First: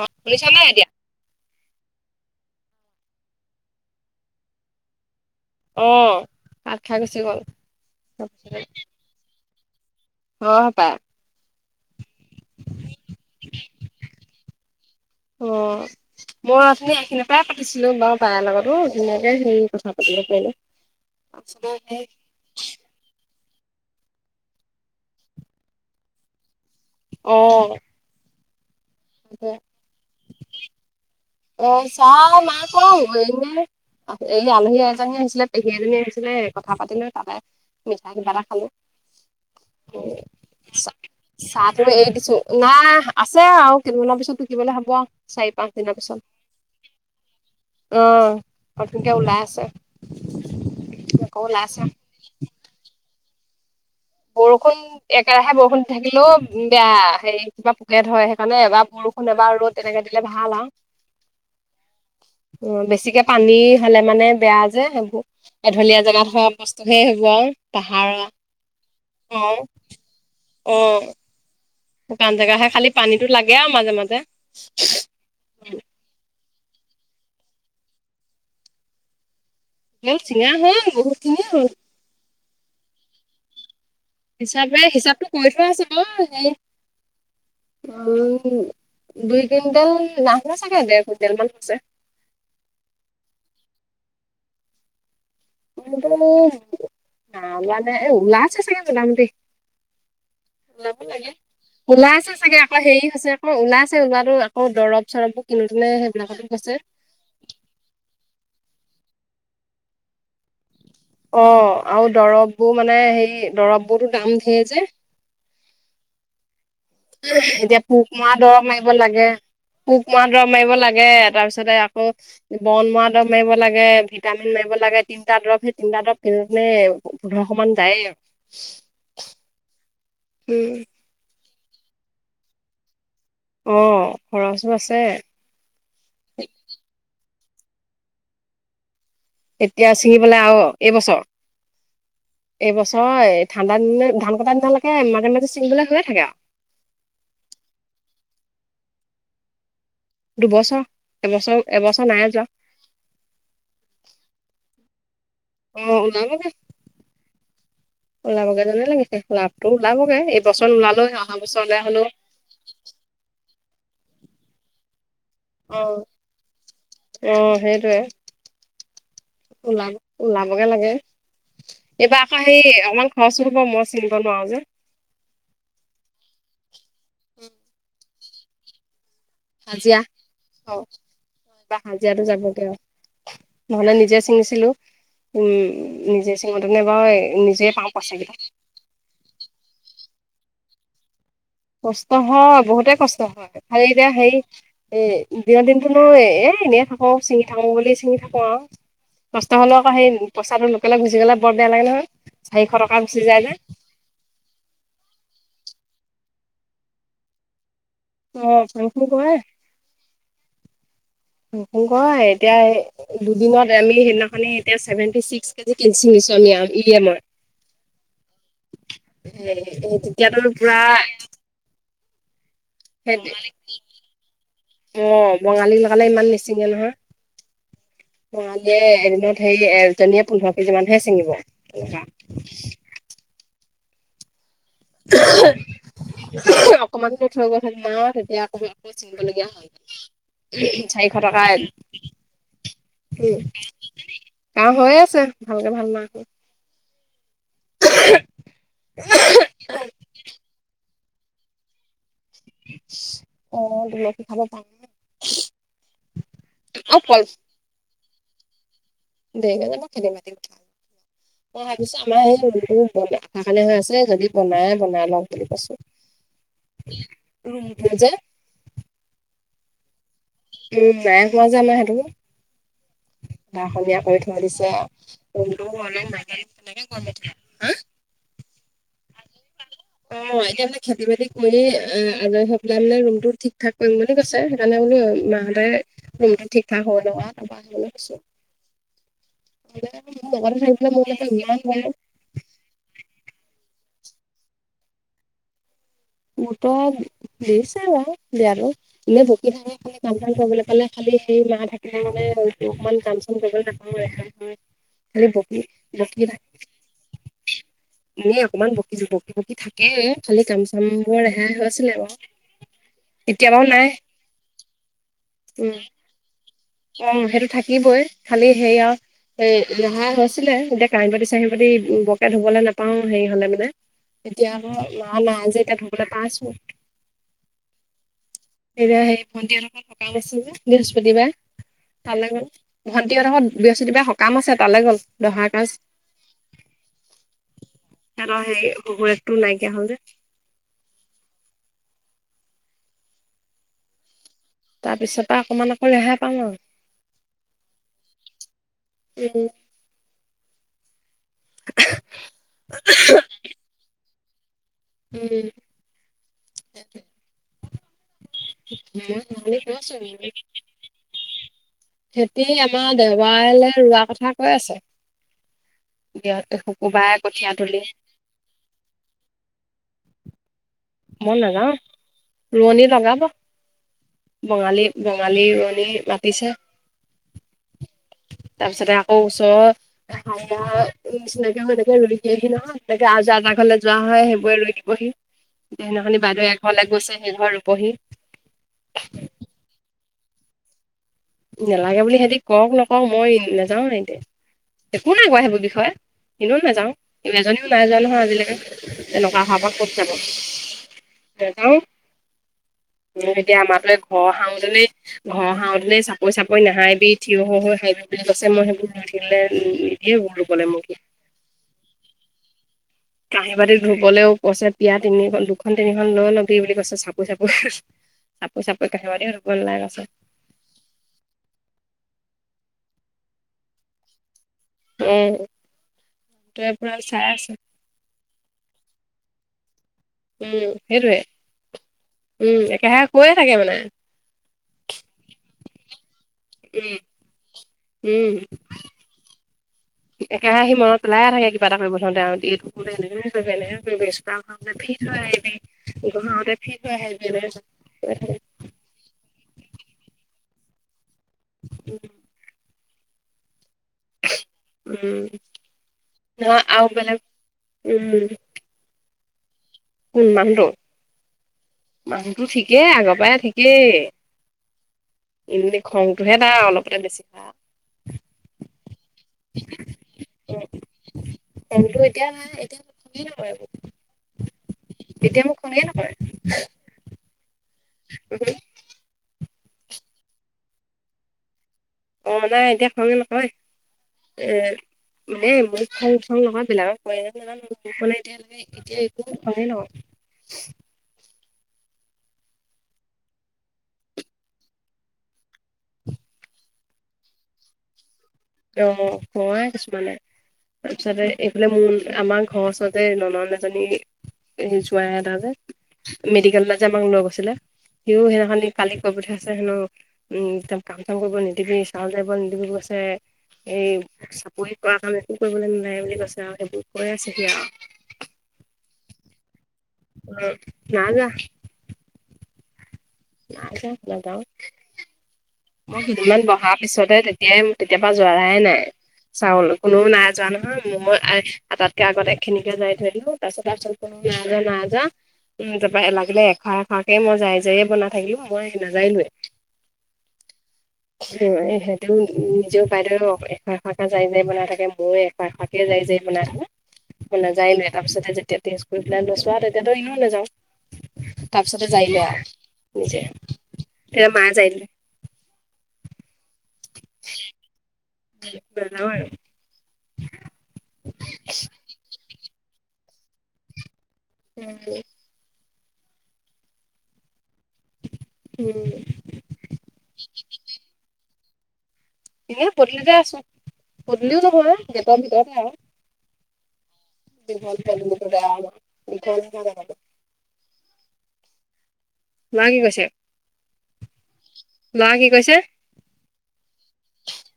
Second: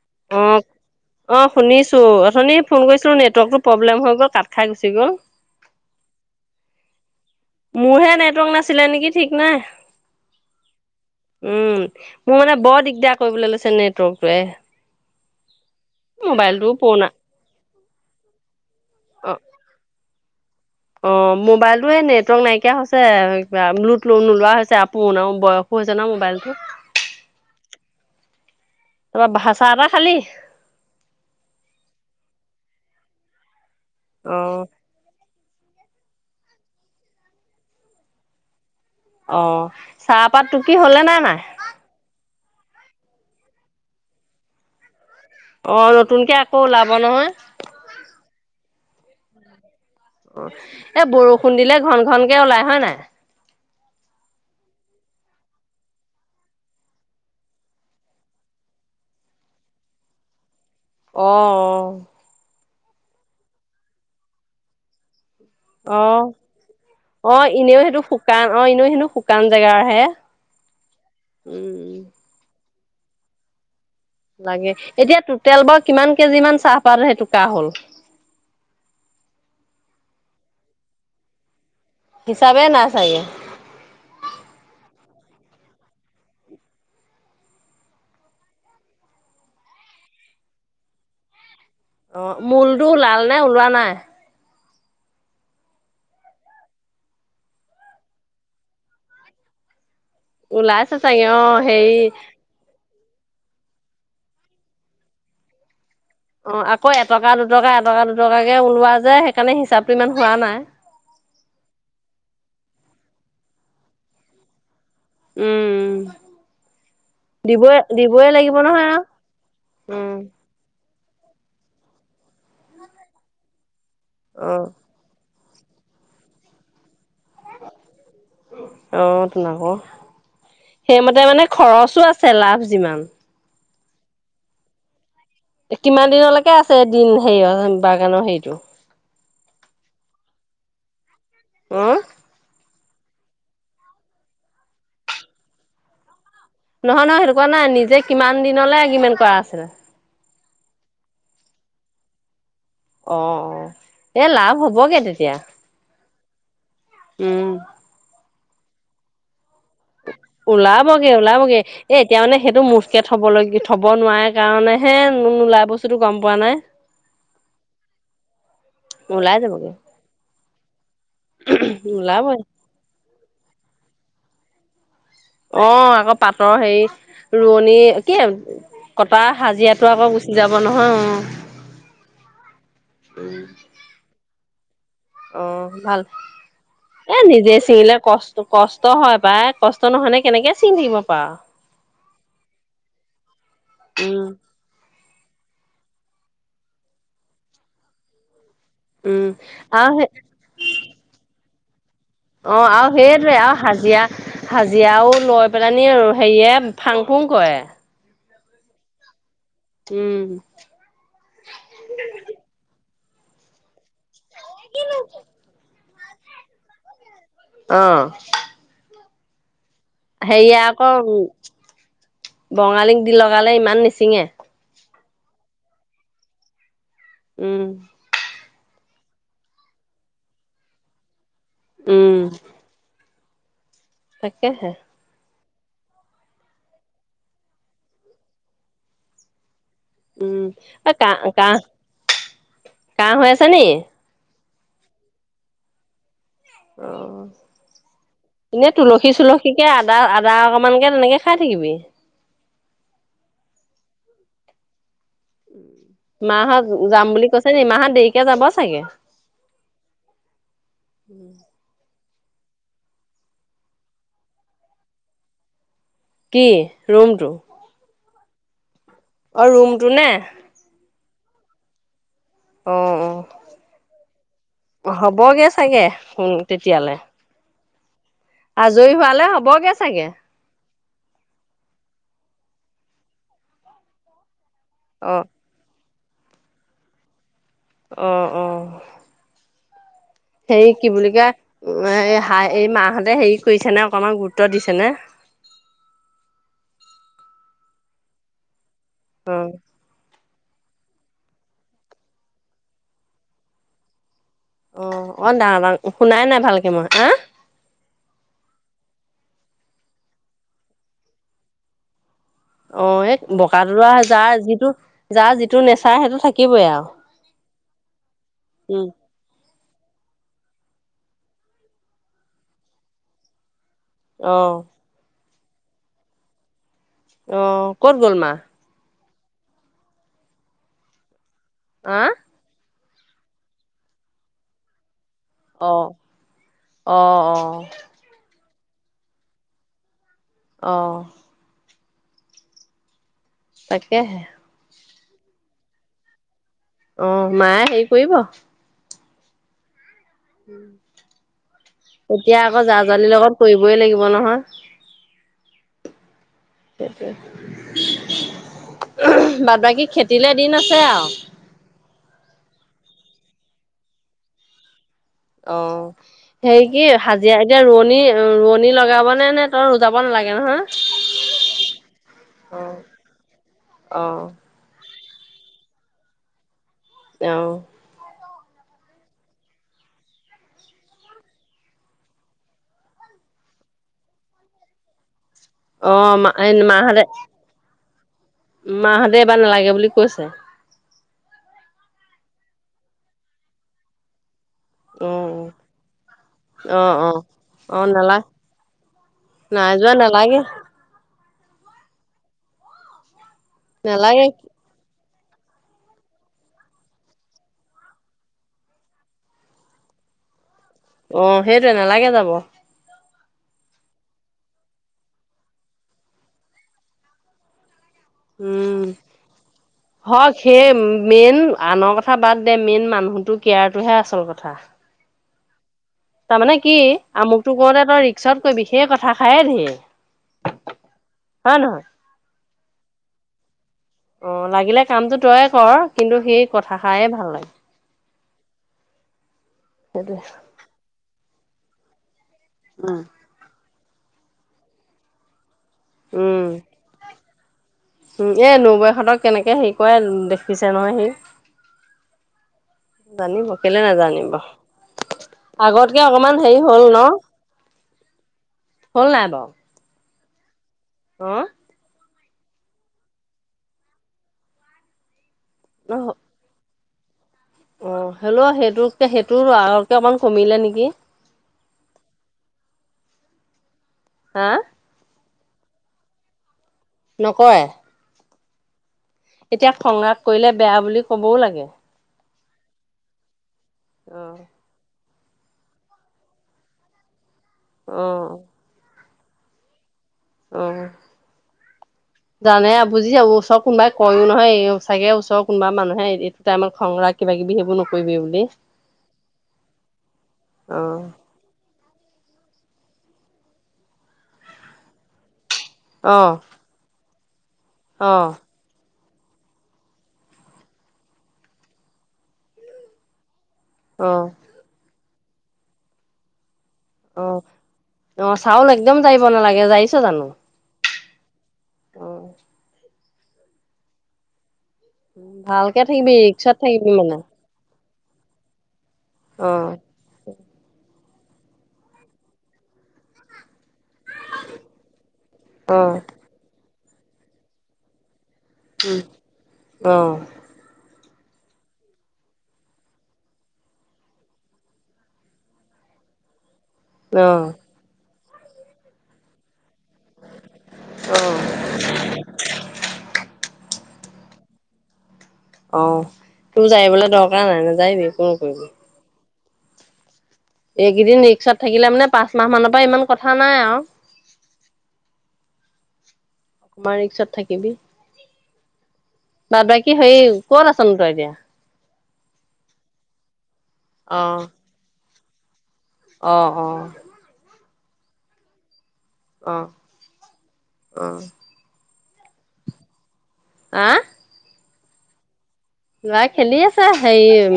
অ শুনিছা নাই এতিয়া? অঁ শুনিছো অথনি ফোন কৰিছিলো, নেটৱৰ্কটো প্ৰব্লেম হৈ গ'ল কাট খাই গুচি গ'ল। অঁ কাট খাই গুচি গ'ল। মোৰহে নেটৱৰ্ক নাছিলে নেকি ঠিক নাই হয় হপাই। উম মোৰ মানে বৰ দিগদাৰ কৰিবলৈ লৈছে নেটৱৰ্কটোৱয়ে। অঁ, মই অথনি পুৰণা এইখিনিৰ পৰাই পাতিছিলো বাৰু বাই লগতো ধুনীয়াকে হেই কথা পাতিব পৰিলো। অঁ, মোবাইলটো সেই নেট নেটৱৰ্ক নাইকিয়া হৈছে কিবা, লোড নোলোৱা হৈছে আকৌ বয়সো হৈছে ন মোবাইলটো। অঁ। তাৰপৰা ভা চাহ তাহ খালী? অ' চাহ নাইখোৱা এনে এই অ', আলহী এজনী আহিছিলে। পেহী এজনী আহিছিলে কথা পাতিলো তাতে মিঠাই কিবা এটা খালো। অহ' চাহপাত টুকি হ'লে নে নাই? মই এৰি দিছোঁ। নাই আছে আৰু কেইদিনমানৰ পিছত টুকিবলৈ হ'ব আৰু। চাৰি পাঁচ অ' নতুনকে আকৌ ওলাব নহয়। অঁ নতুনকে ওলাই আছে। এ আকৌ বৰষুণ ওলাই দিলে আছে ঘন ঘন কে ওলাই হয় নাই? বৰষুণ একেৰাহে বৰষুণ দি থাকিলেও বেয়া। হেৰি কিবা পোকে ধৰে, সেইকাৰণে এবাৰ বৰষুণ এবাৰ ৰ'দ তেনেকে দিলে ভাল আৰু। অ' অঁ। অঁ বেছিকে পানী হলে মানে বেয়া যে সেইবোৰ। অ', এঢলীয়া জেগাত অ'। হোৱা বস্তুহে সেইবোৰ আৰু পাহাৰিয়া। অঁ এনেও হেনো শুকান জেগা হে। অ উম উম। শুকান জেগাহে খাল পানীতো লাগে আউ মাজে মাজে লাগে এতিয়া তোতেল বাৰু কিমান কেজি মান চাহপাত সেইটোকা হ'ল এহ ছিঙা হ'ল বহুত খিনিয়ে হ'ল হিচাপে নাই চাগে হিচাপে হিচাপতটো কৰি থোৱা আছে বা সেই উম দুই কুইণ্টেল নাহোৱা চাগে ডেৰ কুইণ্টেল মান হছে অ মূলটো ওলাল নে ওলোৱা নাই মুলটো না ওলোৱা নে এ ওলাছে চাগে জলাম দি ওলাইছে ওলাব চাগে লাগে অ হেৰি ওলাইছে চাগে আকৌ হেৰি হৈছে ক ওলাইছে ওলাতো আকৌ দৰব চৰবো কিনোতেনে সেইবিলাকতো অ গৈছে আকৌ এটকা দুটকা এটকা দুটকাকে ওলোৱা যে সেইকাৰণে হিচাপটো ইমান হোৱা নাই অ আউ দৰৱবোৰ মানে হেই দৰব বোৰতো দাম ধেৰ যে উম উ এতিয়া পোক মৰা লাগিব দৰৱ নহয় মাৰিব আৰু লাগে পোক উম মৰা দৰৱ মাৰিব লাগে তাৰপিছতে আকৌ বন মৱা দৰৱ মাৰিব লাগে অ ভিটামিন মাৰিব লাগে তিনটা দৰৱ সেই তিনিটা দৰৱ কিনোতে পো পোন্ধৰশ মান যায় অ তোন আকৌ উম সেইমতে মানে খৰচো আছে লাভ যিমান অ খৰচো আছে কিমান দিনলৈকে আছে দিন হেৰিয় বাগানৰ হেৰিটো এতিয়া ছিঙিবলে আৱ এইবছ অঁ এই বছৰ এই ঠাণ্ডা দিনত ধান কটা দিনলৈকে মাজে মাজে চিঙিবলে হৈয়ে থাকে আউ নহয় নহয় সেতো কুৱা নাই নিজে কিমান দিনলে এগ্ৰিমেন্ত কৰা আছিলে দুবছ এবছৰ এবছৰ নাই যোৱা অ অ এই লাভ হ'বগে তেতিয়া অ উম ওলাবগজনে লাগিছে ফুলাব ত লাগে ওলাবগে ওলাবগে এ এতিয়া মানে সেইটো মুঠকে থব ল থব নোৱাই সেই কাৰণেহে নো নোলাই অ বস্তুটো গম পোৱা নাই অ সেইটোয়ে ওলাই যাবগে ওলাব ওলাবগে লাগে এইবাৰ ওলাবই আকৌ সেই অকমান খৰচো হব মই চিঙিব নোৱাও যে অ আকৌ পাটৰ হেৰি ৰুৱনী কি কটা হাজিৰাটো আকৌ গুচি যাব নহয় অ বা হাজিৰাটো যাবগে অ নহলে নিজে ছিঙিছিলো অ'। উম ভাল নিজে চিঙতেনে এ বাৰু নিজে পাওঁ ছিঙিলে পইচা কষ্ট কেইটা কষ্ট হয় পাই কষ্ট নহয়নে কেনেকে চিঙি থাকিব পাৱ কষ্ট হয় বহুতে কষ্ট হয় খালি এতিয়া উম, হেই এ দিনৰ দিনতো ন এ এনেই থাকো চিঙি থাকো বুলি চিঙি থাকো আউ উম। কষ্ট হলো আকৌ সেই পইচাটো লোকলে গুচি গ'লে বৰ বেয়া লাগে নহয় অ চাৰিশ আউ টকা গুচি সেইটোৱে যায় আউ যে হাজিয়া হাজিয়াও লৈ পেলানি আৰু হেৰিয়ে ফাং ফুং কয়ে অ ফাং ফুং কৰে উম নতুন ক এতিয়া দুদিনত আমি সেইদিনাখন এতিয়া চছেভেন্টি চিক্স নিছো আমি ইতিয়ালৈ অ এ এ তেতিয়া ত হেৰিয়া পুৰা আকৌ বঙালীক দি সেই লগালে ইমান নিচিঙে অ বঙালী লগালে ইমান নিচিঙে নহয় উম বঙালীয়ে এদিনত হেই এজনীয়ে পোন্ধৰ কেজি মান হে চিঙিব এনেকুৱা উম তাকেহে অকমান কে থৈ গ'ল হেঁতেন আও তেতিয়া আকৌ বেছি চিঙিব লগীয়া হয়। উম অ চাৰিশ কাহ টকা কাহ কাহ উ হৈ আছে নি? কাহ হৈ আছে ভালকে ভাল নাই হোৱা। অ এনে তুলসী চুলসী কে আদা আদা অকমান কে তেনেকে খাই থাকিবি। অ তুলসী খালে ভাল মাহত অ' যাম কল বুলি কৈছে নি মাহত দেৰিকে যাব চাগে। দেৰিকে যাব মই ভাবিছোঁ আমাৰ সেইফালে হৈ আছে যদি বনাই বনাই লম বুলি কৈছোঁ কি ৰুমটো? ৰুম প্ যে [unintelligible] অ ৰুমটো নে উ নাই হোৱা যে আমাৰ সেইটো। অ অ বহলীয়া কৰি থৈ দিছে হ'বগে অলপ চাগে নাজান সোন তেকে তেতিয়ালে। গ হা আজৰি হোৱালে হবগে চাগে অ এতিয়া মানে খেতি বাতি কৰিয়ে আজৰি হৈ পেলাই মানে ৰুম টো থিক থাক - কৰিম বুলি কৈছে সেইকাৰণে বোলো অ মাহঁতে ৰুমটো ঠিক ঠাক হ নহয় তাৰ অ অ ম হেৰি কি বুলি কে হ এই মাহঁতে হেৰি কৰিছে নে অকমান গুৰুত্ব দিছে নে? গুৰুত্ব দিছে বাৰু দিয়া টো আৰু এনেই বকি থাকে খালি। কাম চাম কৰিবলৈ পালে খালি সেই মাহ থাকিলে মানে অকমান কাম চাম কৰিবলৈ নাপাওঁ এখন অ অ খালি বকি ডাঙৰ ডাঙ শুনাই বকি নাই ভালকে মই হা থাকে। এ অকমান বকিছো বকি বকি থাকে খালে কাম সম বৰে হে হৈছিল নে ম অ এই বকা তলৰা যাৰ যিটো যাৰ যিটো উম নেচাৰ সেইটো থাকিবই আৰু অ সেইটো থাকিবই খালি উম সেয়া এ ৰেহাই হৈছিলে এতিয়া কাহি বাতি চাহি পাতি বৰকে ধুবলৈ নাপাও হেৰি হলে মানে অ এতিয়া আকৌ মা মা যে এতিয়া ধবলৈ পাই আছো অ ক'ত গ'ল মা? এতিয়া সেই ভণ্টি হতৰ ঘৰত সকাম আছে যে বৃহস্পতিবাৰে হা তালৈ গ'ল ভণ্টি হেতৰ ঘৰত বৃহস্পতিৰবাৰে সকাম আছে তালে গ'ল দহা কাজ আহ অ অ হেতৰ সেই শহু একটো নাইকিয়া হ'ল যে অ তাকে হে। তাৰ পিছত পাই অকণমান আকৌ ৰেহাই পাম আও। অহ মায়ে হেৰি কৰিব। নিদিয়ে। তেতিয়া আকৌ যা জালিৰ লগত কৰিবই লাগিব নহয়। এ তাকে সেইটো মই উহ বাদ নহ'লে বাকী কৈছো খেতিলে দিন আছে আও খেতি আমাৰ দেওবাৰেলে ৰোৱা কথা কৈ আছে। অহ সেই কি শুকুৰবাৰে হাজিৰা কঠীয়া চাজিৰা তুলি ৰোৱনী। ‌ৰো ৰোৱণী লগাব নে নে তই যাব নালাগে নহয়। মই নাযাওঁ। ৰোৱনী লগাব। অহ বঙালী-বঙালী ৰোৱনি মাতিছে। অহ তাৰপিছতে আকৌ ওচৰ। হাজিৰা নিচিনাকে এনেকে ৰুই দিয়েহি নহয়। তাকে আ জা তা ঘৰলে যোৱা হয়, সেইবোৰে ৰুই দিবহি। অ', সেইনাখনি মা বাইদেউ এক ঘৰলৈ গৈছে সেই ঘৰ ৰোবহি। মা হঁতে এইবাৰ নালাগে বুলি কৈছে। নালাগে বুলি হেতি কওক নকও মই নাযাওঁ ন এতিয়া একো নাই কোৱা অ', সেইবোৰ বিষয়ে এনেও নাযাওঁ অ', অ', এজনীও নাই অ', যাওঁ নালা নহয় আজিলেকে। তেনেকুৱা অহা পৰা নাই কত যোৱা যাব। নালাগে া এতিয়া আমাৰ ঘৰ নালাগে খাওতে [unintelligible] নেই ঘৰ খাওঁতেনে চ চাপই চাপই নাহাহিবি থিয় হৈ হৈ হাঁহি থাকিবলৈ কৈছে। মই সেইবোৰ লৈ থাকিলে নিদিয়ে ৰোৱলে মোক সি। অহ সেইটোৱে নালাগে যাব। কাঁহী, বাতি ধুবলৈও কৈছে। পীড়া তিনিখন দুখন তিনিখন লৈ ল'বি বুলি কৈছে চাপই চাপই। [unintelligible] চাপই চাপই কাঁহী, বাটিও ধুব নালাগে কৈছে। হওক সেই মেইন আনৰ কথা বাদ দে, মেইন মানুহটো কেয়াৰটোহে আচল কথা। এ তাৰমানে কি? আমোকটো কওঁতে তই ৰিক্স আউট কৰিবি সেই কথাষাৰে ঢেৰি। উম সেইটোৱে। উম একেৰাহে কৈয়ে থাকে মানে। অহ লাগিলে কামটো তইয়ে কৰ, কিন্তু সেই উম কথাষাৰেই ভাল লাগে। উম। সেইটোৱে একেৰাহে সি মনত পেলাই থাকে কিবা এটা কৰিব ধৰোঁতে আৰু এইটো কোনে উম এনেকে। এইটো এনেকে কৰিবি ষ্ট্ৰক কৰোঁতে ফিট হৈ আহিবি। এই বহাগতে উম ফিট হৈ আহিবি এনেকে কয় তেনেকে। এ নবৌয়েহতক কেনেকে সেই। কয় দেখিছে নহয় সি। উম উম। জানিব কেলে নাজান নিব? উম আগতকে অকমান হেৰি নহয় হ'ল আৰু ন? বেলেগ উম হ'ল নাই বাৰু। কোন? মানুহটো অহ। মানুহটো ঠিকেই আগৰ পৰাই ঠিকেই এনেই খংটোহে তাৰ অলপতে বেছি ভা অঁ, হ'লেও সেইটোতকে সেইটো আগতকে অকণমান কমিলে নেকি? টাইমটো এতিয়া এটেণ্ডে নকৰে বোলো। হাঁ। এতিয়া মোক খঙে নকৰে। নকৰে? উমহোঁ। এতিয়া খং-ৰাগ কৰিলে বেয়া বুলি ক'বও লাগে। অ নাই এতিয়া খং নকৰে। অ এ মানে মোক খং- চং নকৰে বেলেগক কৰে যদি নেজানো। মোক অ মানে এতিয়ালৈকে এতিয়া একো খঙে নকৰে। অঁ। জানে বুজি যাব। ওচৰ কোনোবাই কয়ও নহয় এইও চাগে ওচৰৰ কোনোবা মানুহে এ তই আমাক খং-ৰাগ কিবা-কিবি সেইবোৰ নকৰিবি বুলি। তেঁও মোক কয় কিছুমানে। অ', তাৰপিছতে এইফালে মোৰ আমাৰ ঘৰৰ ওচৰতে ননন্দ এজনী এই জোৱাই এটা যে অ', মেডিকেললে যে আমাক লৈ গৈছিলে। সিও অ', সেইদিনাখনি কালি কৈ পঠিয়াইছে হেনো, উম তাক কাম-চাম কৰিব নিদিবি, চাউল জাৰিব নিদিবি কৈছে। অ', সেই চাপৰি কৰা কাৰণে একো কৰিবলে নোৱাৰে বুলি কৈছে আও সেইবোৰ। কৈ আছে অঁ, সি আৰু অঁ চাউল একদম জাৰিব নালাগে জাৰিছ জানোঁ? অ' নাই যোৱা। নাই যোৱা নাযাওঁ। ভালকে থাকিবি, ৰিক্সত থাকিবি মানে? তেম তেতিয়া পৰা জৰাই নাই চাউল। অ', কোনো নাই জৰা নহয় মম মই আহ আ তাত্কে আগতে এখিনিকে জাৰি থৈ দিলোঁ। তাৰপিছত তাৰপিছৰ পৰা নাই জৰা, নাই জৰা উম, অ', তাৰপৰা এ লা লাগিলে এখৰা এখৰাকে মই জাৰি জাৰিয়ে বনাই থাকিলো মই নাজাৰিলোৱে। অঁ। এই সেইটো নিজেও বাইদেউ এখৰা এখৰাকে জাৰি জাৰি বনাই থাকে। মও এখৰা এখৰাকে জাৰি জাৰি বনাই থাকিলোঁ। অ', মই নেজাৰিলোৱে তাৰপিছতে যেতিয়া টেষ্ট কৰি পেলাই লৈছো আও তাৰ তেতিয়াটো এনেইও অ', নেযাওঁ। তাৰপিছতে জাৰিলো আও নিজে। তে মাই জাৰিলে। অঁ, তোৰ জাৰিবলে দৰকাৰ নাই, নেজাৰিবি মই কৈছোঁ। জাৰোৱে। এইকেইদিন ৰিক্সত থাকিলে মানে পাঁচ মাহমানৰ পৰা ইমান কথা নাই আৰু। উম, উম। তোমাৰ ৰিক্সত থাকিবি। উম। বা--বাকী কি হেৰি ক'ত আছনো তই এতিয়া? এই পদুলিতে আছোঁ। পদুলিও নহয়, গেটৰ ভিতৰতে আৰু। অঁ, অঁ। দীঘল দীঘল ধুন্দুলীটো বেয়া হেনো মিঠা মিঠা অ', লাগে মুখ অ', ল'ৰা কি কৰিছে? আঁ ল'ৰা কি কৰিছে? ল'ৰাই খেলি আছে হেৰি উম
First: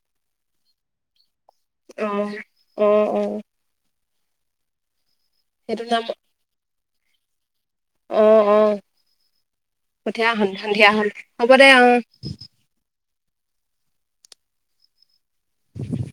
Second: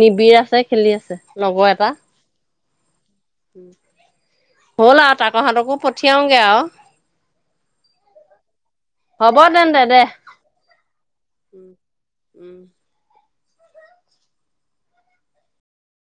নিবিৰ আছে, খেলি আছে লগৰ এটা। অ', অ', অ', হ'ল আৰু তাপা সিহঁতকো সেইটো নাম পঠিয়াওগৈ আৰু। অ' অ' হ'ব তেন্তে দে পঠিয়া হল সন্ধিয়া হল হ'ব দে উম অ'। উম [inaudible]